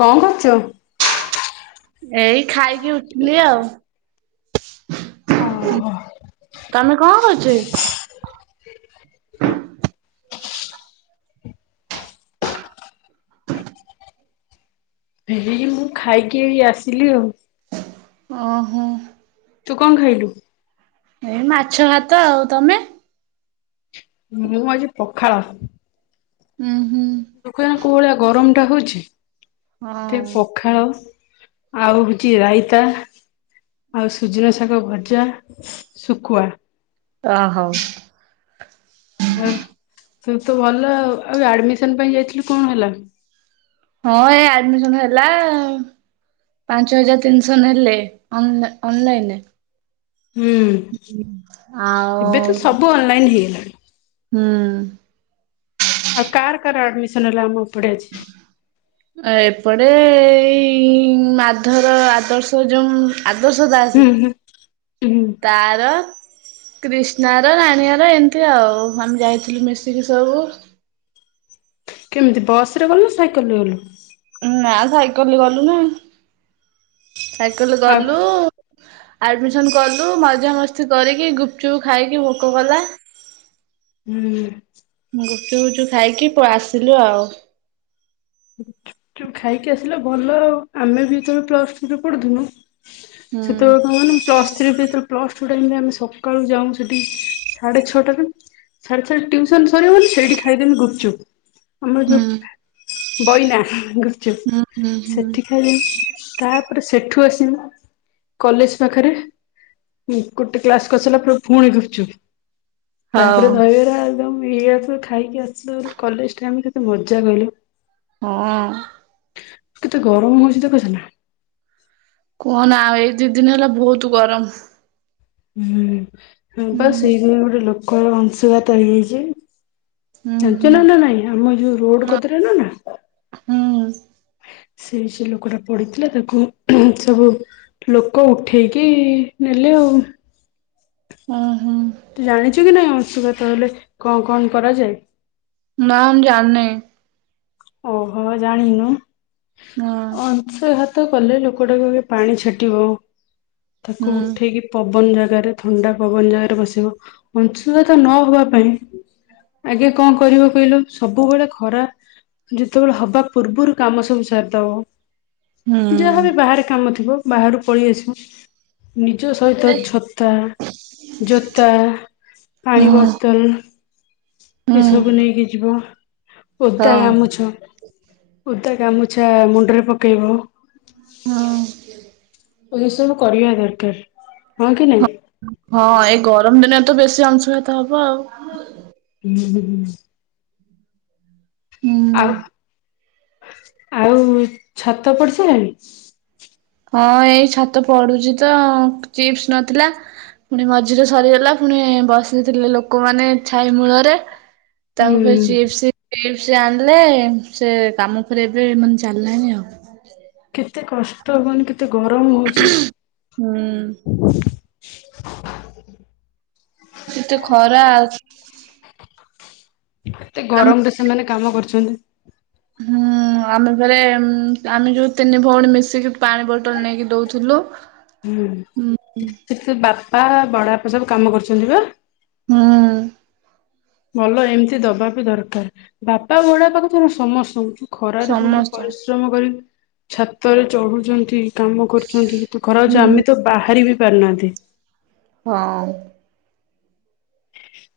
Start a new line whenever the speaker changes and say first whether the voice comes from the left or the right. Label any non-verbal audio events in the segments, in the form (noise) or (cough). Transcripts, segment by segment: left: କଣ କରୁଛୁ?
right: ଏଇ ଖାଇକି ଉଠିଲି ଆଉ
left: ଓହୋ
right: (inaudible) ତମେ କଣ କରୁଛକି?
left: (inaudible)
right: (inaudible)
left: (inaudible) ହେଇ ମୁଁ ଖାଇକି ଏଇ ଆସିଲି ଆଉ
right: ଓହୋ।
left: ତୁ କଣ ଖାଇଲୁ?
right: ଏଇ ମାଛ, ଭାତ। ଆଉ ତମେ?
left: ମୁଁ ଆଜି ପଖାଳ।
right: ହୁଁ।
left: ଦେଖୁନା କୋଉ ଭଳିଆ ଗରମ ଟା ହଉଛି ଏତେ
right: ହଁ
left: ପଖାଳ। ଆଉ ହଉଛି ରାଇତା ଆଉ ସୁଜନା ଶାଗ, ଭଜା। ଶୁଖୁଆ।
right: ଅ ହଉ
left: ହଁ ତୁ ତ ଭଲ ଆଉ ଆଡମିସନ ପାଇଁ ଯାଇଥିଲୁ କଣ ହେଲା?
right: ହଁ ଏ ଆଡମିସନ ହେଲା। ପାଞ୍ଚ ହଜାର ତିନିଶହ ନେଲେ ଅନଲାଇନରେ।
left: ହୁଁ
right: ଆଉ
left: ଏବେ ତ ସବୁ ଅନଲାଇନ ହେଇଗଲା।
right: ହୁଁ।
left: ଆଉ କାର କାର ଆଡମିଶନ ହେଲା ଆମ ଏପଟେ ଆଜି?
right: ସେପଟେ ଏଇ ମାଧର ଆଦର୍ଶ ଯୋଉ ଆଦର୍ଶ ଦାସ
left: ହୁଁ ହୁଁ ହୁଁ
right: ତାର। କ୍ରିଷ୍ଣାର ରାଣୀଆର ଏମିତି ଆଉ ଆମେ ଯାଇଥିଲୁ ମିଶିକି ସବୁ।
left: କେମିତି ବସ ରେ ଗଲୁ ନା ସାଇକେଲ ରେ ଗଲୁ?
right: ନା ସାଇକଲରେ ଗଲୁ ନା। ସାଇକେଲ
left: ଆଉ
right: ଗଲୁ। ଆଡମିସନ କଲୁ ମଜାମସ୍ତି କରିକି ଗୁପଚୁପ ଖାଇଲୁ ଭୋକ କଲା।
left: ହୁଁ।
right: ଗୁପୁଚୁପ ଫୁପୁଚୁପ ଖାଇକି ଆସିଲୁ ଆଉ।
left: ଖାଇକି ଆସିଲେ ଭଲ ଆଉ ଆମେ ବି ଯେତେବେଳେ ପ୍ଲସ ଟୁ ରେ ପଢୁୁଥିଲୁ
right: ହୁଁ।
left: ସେତେବେଳେ କଣ କହନି ପଲସ ଥ୍ରୀ ପ୍ଲସ୍ ଛୁଟି ଟାଇମରେ ଆମେ ସକାଳୁ ଯାଉ ସେଠି ସାଢ଼େ ଛଅଟାରୁ ସାଢେ ଛଅ ଟାରେ ଟ୍ୟୁସନ ସରିବ ସେଇଠି ଖାଇଦମି ଗୁପଚୁପ।
right: ହୁଁ।
left: ବୋଇନା ଗୁପଚୁପ
right: ହୁଁ ହୁଁ ହୁଁ।
left: ସେଠିଖାଲି ତାପରେ ସେଠୁ ଆସିବୁ କଲେଜ ପାଖରେ ଗୋଟେ କ୍ଲାସ କରିସାରିଲା ପରେ ପୁଣି ଗୁପଚୁପ
right: ହଉ
left: ତାପରେ ଦହି ବରା ଆଳୁଦମ ଇଆସୁ ଖାଇକି ଆସିଲୁ କଲେଜ ଟାଇମି ରେ କେତେ ମଜା କହିଲୁ।
right: ହଁ।
left: କେତେ ଗରମ ହଉଛି ଦେଖୁଛୁ ନା?
right: କୁହନା ଆଉ ଏଇ ଦି ଦିନ ହେଲା ବହୁତ ଗରମ।
left: ହୁଁ ବା ସେଇଥି ପାଇଁ ଗୋଟେ ଲୋକର ଅଂଶଘାତ ହେଇଯାଇଛି।
right: ହୁଁ ହୁଁ
left: ଜାଣିଛୁ ନା ନା ନାଇଁ ଆମ ଯୋଉ ରୋଡ
right: ନା
left: କତିରେ ନୁହେଁ ନା
right: ହୁଁ
left: ସେ ସେ ଲୋକଟା ପଡିଥିଲା ତାକୁ ସବୁ ଲୋକ ଉଠେଇକି ନେଲେ ଆଉ
right: ହୁଁ। ହୁଁ।
left: ଶୁଘାତ ହେଲେ କଣ କଣ କରାଯାଏ?
right: ନା ଆମ ଜାଣିନାହିଁ।
left: ଓହୋ ଜାଣିିନୁ
right: ହଁ
left: ଅଂଶଘାତ। କଲେ ଲୋକଟାକୁ ପାଣି ଛାଟିବା
right: ହୁଁ
left: ତାକୁ ଉଠେଇକି ପବନ ଯାକ ଜାଗାରେ ଥଣ୍ଡା ପବନ ଜାଗାରେ ବସିବ ଅଂଶୁଘାତ ନହବା ପାଇଁ। ଆଜ୍ଞା କଣ କରିବ କହିଲ ସବୁବେଳେ ଖରା ଯେତେବେଳେ ହବା ପୂର୍ବରୁ କାମ ସବୁ ସାରିଦବ ଯାହାବି
right: ହୁଁ।
left: ବାହାରେ କାମ ଥିବ। ବାହାରୁ ପଳେଇ ଆସିବ ନିଜ ସହିତ
right: ହଁ
left: ଛତା, ଜୋତା, ପାଣି
right: ହୁଁ
left: ବୋତଲ ଏସବୁ
right: ହଁ।
left: ନେଇକି ଯିବ ଓଦା ଗାମୁଛା ଉଦା ଗାମୁଛା ମୁଣ୍ଡରେ ପକେଇବ।
right: ହଁ।
left: ଏ ସବୁ କରିବା ଦରକାର୍।
right: ହଁ ଏଇ ଗରମ ଦିନେ ତ ବେଶୀ ଅଂଶୁ ଭତ ହବ ଆଉ।
left: ହୁଁ ହୁଁ ହୁଁ।
right: ହୁଁ
left: ଆଉ ଆଉ ଛାତ ପଡିସାଇଲାଣି।
right: ହଁ ଏଇ ଛାତ ପଡୁଚି ତ ଚିପ୍ସ୍ ନଥିଲା। ପୁଣି ମଝିରେ ସରିଗଲା ପୁଣି ବସିଥିଲେ ଲୋକମାନେ ଛାଇ ମୂଳରେ।
left: ହୁଁ
right: (unintelligible) ସେ ଆଁଲେ ସେ କାମ କରିବା ପାଇଁ ମନ୍ ଚାଲ୍ଲାଣିି ଆଉ।
left: କେତେ କଷ୍ଟ ହୁଅନି କେତେ ଗରମ୍ ହୋଉଚି।
right: ହୁଁ।
left: (unintelligible)
right: ଏତେ ଖରା ଆଉ
left: ଏତେ ଗରମ ରେ ସେମାନେ କାମ କରୁଛନ୍ତି।
right: ହୁଁ ଆମେ ଫେରେ ଆମେ ଯୋଉ ତିନି ଭଉଣୀ ମିଶିକି ପାଣି ବୋଟଲ୍ ନେଇକି ଦଉଥୁଲୁ।
left: ପା ବଡ ବାପା ସବୁ କାମ କରୁଚନ୍ତି ପା।
right: ହୁଁ।
left: ଭଲ ଏମିତି ଦବା ବି ଦରକାର୍ ବାପା ବଡ ବାପା କୁ ତ ସମସ୍ତଙ୍କୁ ଖରାରେ ସେମାନେ
right: ସମସ୍ତଙ୍କୁ
left: ପରିଶ୍ରମ କରି ଛାତରେ ଚଢୁଛନ୍ତି। କାମ କରୁଛନ୍ତି ତୁ ଖରଉଚୁ
right: ହୁଁ।
left: ଆମେ ତ ବାହାରି ବି ପାରୁନାହାନ୍ତି।
right: ହଁ।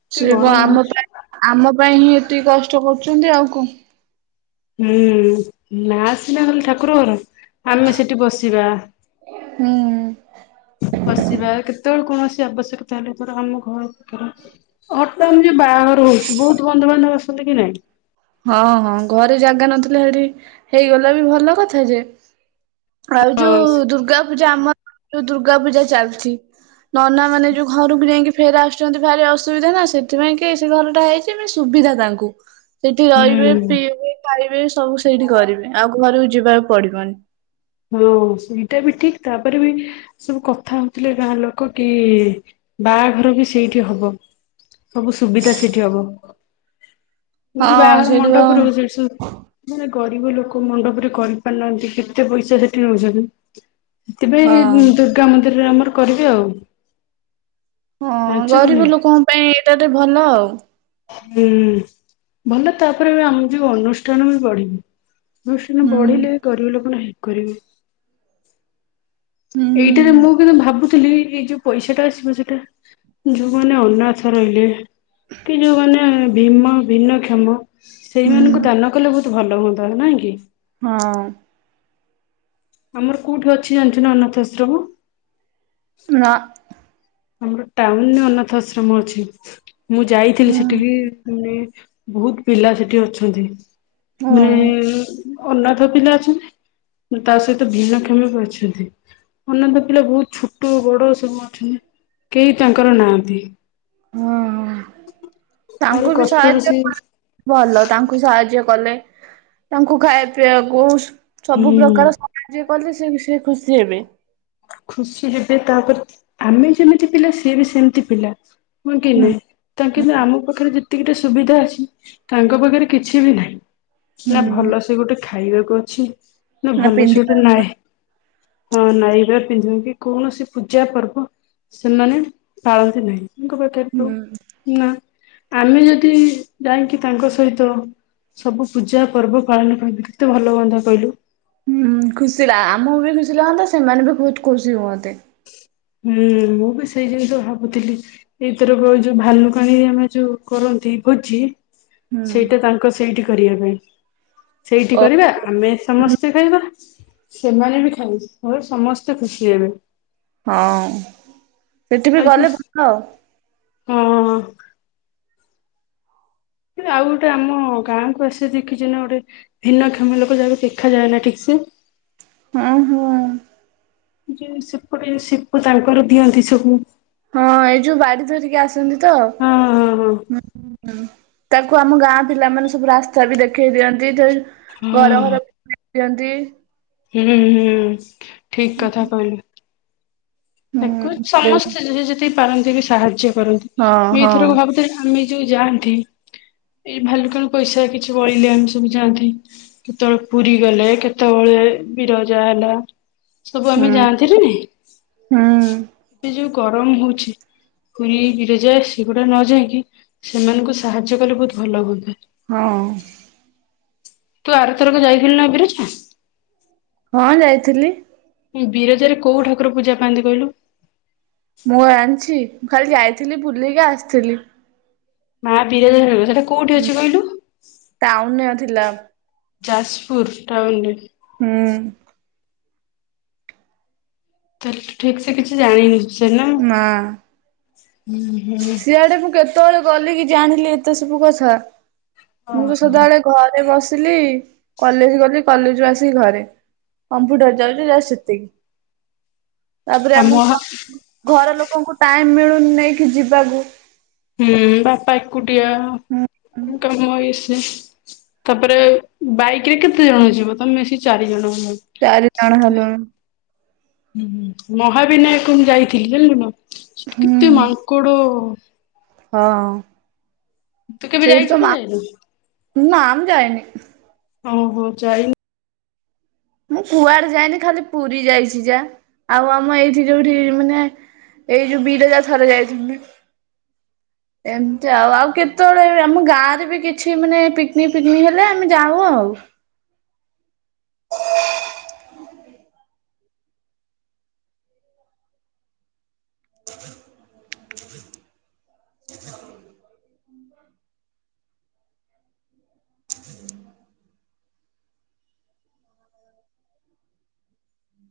left: ଏତେ
right: ସେ କ
left: ଗରମ
right: ଆମ
left: ହଉଛି
right: ପାଇଁ ଆମ ପାଇଁ ହିଁ ଏତିକି କଷ୍ଟ କରୁଚନ୍ତି ଆଉ କଁ
left: ହୁଁ ନା ସିନା ଖାଲି ଠାକୁରକର। ଆମେ ସେଠି ବସିବା।
right: ହୁଁ
left: ବସିବା କେତେବେଳ କୈାଣସ୍ ଆବଶ୍ୟକତା ହେଲେ ଆମ ଘର ହଠାତ୍ ବାହାଘର ହୋଉଚି ବୋହୁତୁ ବନ୍ଧୁବାନ୍ଧବ ସବୁ କି ନାଇଁ।
right: ହଁ ହଁ ଘରେ ଜାଗା ନଥିଲା ହେଇଠି ହେଇଗଲା ବି ଭଲ କଥା ଯେ। ଆଉ
left: ହଁ
right: ଯୋଉ ଦୁର୍ଗା ପୂଜା ଆମ ଯୋଉ ଦୁର୍ଗା ପୁଜା ଚାଲ୍ ଚି ନନା ମାନେ ଯୋଉ ଘରକୁ ଯାଇଁକି ଫେରେ ଆସୁଚନ୍ତି ଭାରି ଅସୁବିଧା ନା ସେଥିପାଇଁ କି ସେ ଘର ଟା ହେଇଚି ବି ସୁବିଧା ତାଙ୍କୁ। ସେଇଠି ରହିବେ
left: ହୁଁ।
right: ପିଇବେ ଖାଇବେ ସବୁ ସେଇଠି କରିବେ ଆଉ ଘହାରକୁ ଯିବାକୁ ପଡିବନି।
left: ହଁ ସେଇଟା ବି ଠିକ୍ ତାପରେ ବି ସବୁ କଥା ହଉଥିଲେ ଗାଁ ଲୋକ କି ବାହାଘର ବି ସେଇଠି ହବ ସବୁ ସୁବିଧା ସେଇଠି ହବ। ମୁ
right: ହଁ
left: ବାହାଘର
right: ସେଇଠି ବା
left: ମଣ୍ଡପରୁ ସେଠି ସବୁ ଗରିବ ଲୋକ ମଣ୍ଡପରେ କରିପାରୁନାହାନ୍ତି କେତେ ପଇସା ସେଠି ନୋଉଛନ୍ତି। ଥିପାଇଁ
right: ହଁ
left: ଦୁର୍ଗା ମନ୍ଦିରରେ ଆମର କରିବୁ ଆଉ।
right: ହଁ
left: ଜାଣିଛ କି
right: ଗରିବ
left: ନାଇଁ
right: ଲୋକଙ୍କ ପାଇଁ ଏଇଟା ତ ଭଲ ଆଉ।
left: ହୁଁ ଭଲ ତାପରେ ଆମ ଯୋଉ ଅନୁଷ୍ଠାନ ବି ବଢ଼ି ଟୁସନ
right: ହୁଁ
left: ବଢିଲେ ଗରିବ ଲୋକନ ହେଲ୍ପ୍ କରିବ।
right: ହୁଁ
left: ହେଲେ ଏଇ ଯୋଉ ପଇସାଟା ଆସିବ ସେଟା ଯୋଉମାନେ ଅନାଥ ରହିଲେ କି ଯୋଉମାନେ ଭୀମ ଭିନ୍ନକ୍ଷମ
right: ହୁଁ
left: ସେଇମାନାନଙ୍କୁ ଦାନ କଲେ ବହୁତ ଭଲ ହୁଅ ନାହିଁକି
right: ହଁ।
left: ଆମର କୋଉଠୁ ଅଛି ଜାଣିଚୁନା ଅନାଥ ଆଶ୍ରମ।
right: ନା।
left: ଆମର ଟାଉନରେ ଅନାଥ ଆଶ୍ରମ ଅଛି ମୁଁ ଯାଇଥିଲି ସେଠିକି
right: ହୁଁ
left: ମାନେ ବହୁତ୍ ପିଲା ସେଠି ଅଛନ୍ତି ମାନେ
right: ଓହୋ
left: ଅନାଥ ପିଲା ଅଛନ୍ତି। ତା ସହିତ ଭିନ୍ନକ୍ଷମ ବି ଅଛନ୍ତି। ମାନେ ଅଧା ପିଲା ବହୁତ ଛୋଟ ବଡ ସବୁ ଅଛନ୍ତି। କେହି ତାଙ୍କର ନାହାନ୍ତି।
right: ହୁଁ ହୋ।
left: ଭାରି
right: ତାଙ୍କୁ ବି
left: କଷ୍ଟରେ
right: ସାହାଯ୍ୟ
left: ସେ
right: (unintelligible) ଭଲ ତାଙ୍କୁ ସାହାଯ୍ୟ କଲେ। ତାଙ୍କୁ ଖାଇବା ପିଆକୁ ସବୁ
left: ହୁଁ
right: ପ୍ରକାର ସାହାର୍ଯ୍ୟ କଲେ ସେ ସେ ଖୁସି ହେବେ।
left: ଖୁସି ହେବେ ତାପରେ ଆମେ ଯେମିତି ପିଲା ସିଏ ବି ସେମିତି ପିଲା। ହଁ କି
right: ହୁଁ
left: ନାଁ ତା କିନ୍ତୁ ଆମ ପାଖରେ ଯେତିକିଟା ସୁବିଧା ଅଛି। ତାଙ୍କ ପାଖରେ କିଛି ବି ନାହିଁ। ନା
right: ହୁଁ
left: ଭଲ ସେ ଗୋଟେ ଖାଇବାକୁ ଅଛି ନା ଭଲ ସେ ଗୋଟେ ନାଏ ହଁ ନାଇବା ପିନ୍ଧିବା କି କୌଣସି ପୂଜା ପର୍ବ ସେମାନେ ପାଳନ୍ତି ନାହିଁ। ତାଙ୍କ ପାଖରେ ତ
right: ହୁଁ
left: ନା ଆମେ ଯଦି ଯାଇକି ତାଙ୍କ ସହିତ ସବୁ ପୂଜା ପର୍ବ ପାଳନ କରନ୍ତେ କେତେ ଭଲ ହୁଅନ୍ତା କଇଲୁ?
right: ହୁଁ ଖୁସି ଲା ଆମ (unintelligible) ମିଶିଲେ ହଅନ୍ତା ସେମାନେ ବି ବହୁତ ଖୁସି ହୁଅନ୍ତେ।
left: ହୁଁ ମୁଁ ବି ସେଇ ଜିନିଷ ଭାବୁଥିଲି ଏଇଥରକ ଯୋଉ ଭାଲୁକାଣି ଆମେ ଯୋଉ କର କରନ୍ତି ଭୋଜି
right: ହୁଁ
left: ସେଇଟା ତାଙ୍କ ସେଇଟି କରିବା ପାଇଁ। ସେଇଟି
right: ଓ
left: କରିବା ଆମେ ସମସ୍ତେ ଖାଇବା। ସେମାନେ ବି ଖାଇ (unintelligible) ସମସ୍ତେ ଖୁସି ହେବେ।
right: ହଁ ସେଠି ବି
left: ଆଉ ଯେ
right: ଗଲେ ଭଲ।
left: ହଁ। ଆଉ ଗୋଟେ ଆମ ଗାଁ କୁ ଆସେ ଦେଖିଚୁ ନା ଗୋଟେ ଭିନ୍ନକ୍ଷମ ଲୋକ ଯାହାକୁ ଦେଖାଯାଏ ନା ଠିକ ସେ। (unintelligible)
right: ହଁ ହଁ।
left: ଯଉ ସେପଟେ ସିପୁ ତାଙ୍କର ଦିଅନ୍ତି ସବୁ।
right: ହଁ ଏଇ ଯୋଉ ବାଡି ଧରିକି ଆସନ୍ତି ତ?
left: ହଁ ହଁ
right: ତାକୁ ଆମ ଗାଁ ପିଲାମାନେ ସବୁ ରାସ୍ତା ବି ଦେଖେଇ ଦିଅନ୍ତି ଯେ
left: ହଁ
right: ଘର
left: ହଁ
right: ଘର ପିଅନ୍ତି।
left: ହୁଁ ହୁଁ ଠିକ୍ କଥା କହିଲୁ। ତାକୁ
right: ହୁଁ ସେ
left: ସମସ୍ତେ ଯେ-ଯେ-ଯେତିକି ପାରନ୍ତି ବି ସାହାଯ୍ୟ କରନ୍ତି
right: ହଁ
left: ମୁଁ
right: ହଁ
left: ଏଇଥରକୁ ଭାବୁଥିଲି ଆମେ ଯୋଉ ଯାଆନ୍ତି। ଏଇ ଭାଲୁକାଣି ପଇସା କିଛି ବଳିଲେ ଆମେ ସବୁ ଯାଆନ୍ତି। କେତବେଳେ ପୁରୀ ଗଲେ କେତବେଳେ ବିରଜା ହେଲା ସବୁ
right: ହୁଁ
left: ଆମେ ଯାଆନ୍ତିନା ନାହିଁ?
right: ହୁଁ।
left: ଯଉ ଗରମ ହଉଛି। ପୁରୀ ବିରଜା ସେଗୁଡା ନ ଯାଇକି ସେମାନଙ୍କୁ ସାହାଯ୍ୟ କଲେ ବହୁତ ଭଲ ହୁଅନ୍ତା।
right: ହଁ।
left: ତୁ ଆରଥରକ ଯାଇଥିଲୁ ନା ବିରଜା?
right: ହଁ ଯାଇଥିଲି।
left: ବିରଜାରେ କୋଉ ଠାକୁର ପୂଜା ପାଆନ୍ତି କହିଲୁ?
right: ମୁଁ ଅ ଆଣିଚି ମୁଁ ଖାଲି ଯାଇଥିଲି ବୁଲିକି ଆସିଥିଲି।
left: ମା ବିରାଜ ସେଟା କୋଉଠି ଅଛି କହିଲୁ?
right: ଟାଉନ ରେ ଥିଲା।
left: ଯାଜପୁର ଟାଉନରେ।
right: ହୁଁ।
left: ତା ହେଲେ ତୁ ଠିକ୍ ସେ କିଛି ଜାଣିନୁ।
right: ନା।
left: ହୁଁ ହୁଁ।
right: ସିଆଡେ ମୁଁ କେତବେଳେ ଗଲି କି ଜାଣିଲି ଏତେ ସବୁ କଥା। ମୁଁ ତ ସଦାବେଳେ ଘରେ ବସି ଲି କଲେଜ ଗଲି କଲେଜ ରୁ ଆସିକି ଘରେ କମ୍ପ୍ୟୁଟର ଯାଉଚି ଯା ସେତିକି। ତାପରେ ଆମ ଘର ଲୋକଙ୍କୁ ଟାଇମ ମିଳୁନି ନେଇକି ଯିବାକୁ।
left: ହୁଁ ବାପା ଏକୁଟିଆ
right: ହୁଁ
left: କାମ ହେଇସ ତାପରେ ବାଇକ ରେ କେତେ ଜଣ ଯିବ, ତମେ ମିଶିକି ଚାରି ଜଣ। ହେଲଣି।
right: ଚାରି ଜଣ ହେଲୁ।
left: ହୁଁ ମହାବିନାୟକ ମୁ ଯାଇଥିଲି ଜାଣିଲୁ, କେତେ
right: ହୁଁ।
left: ମାଙ୍କଡ
right: ହଁ।
left: ତୁ କେବେ
right: ସେଇଠି ତ
left: ଯାଇଛୁ
right: ମା
left: କି ଯାଇନୁ?
right: ନା ମୁଁ ଯାଇନି।
left: ଓହୋ ଯାଇ
right: ମୁଁ କୁଆଡେ ଯାଇନି, ଖାଲି ପୁରୀ ଯାଇଛି ଯାହା, ଆଉ ଆମ ଏଇଠି ଯୋଉଠି ମାନେ ଏଇ ଯୋଉ ବିରଜା ଥରେ ଯାଇଥି ଏମତି ଆଉ, ଆଉ କେତେବେଳେ ଆମ ଗାଁ ରେ ବି କିଛି ମାନେ ପିକନିକ ଫିକନିକ, ହେଲେ ଆମେ ଯାଉ ଆଉ। ହଉ। (inaudible)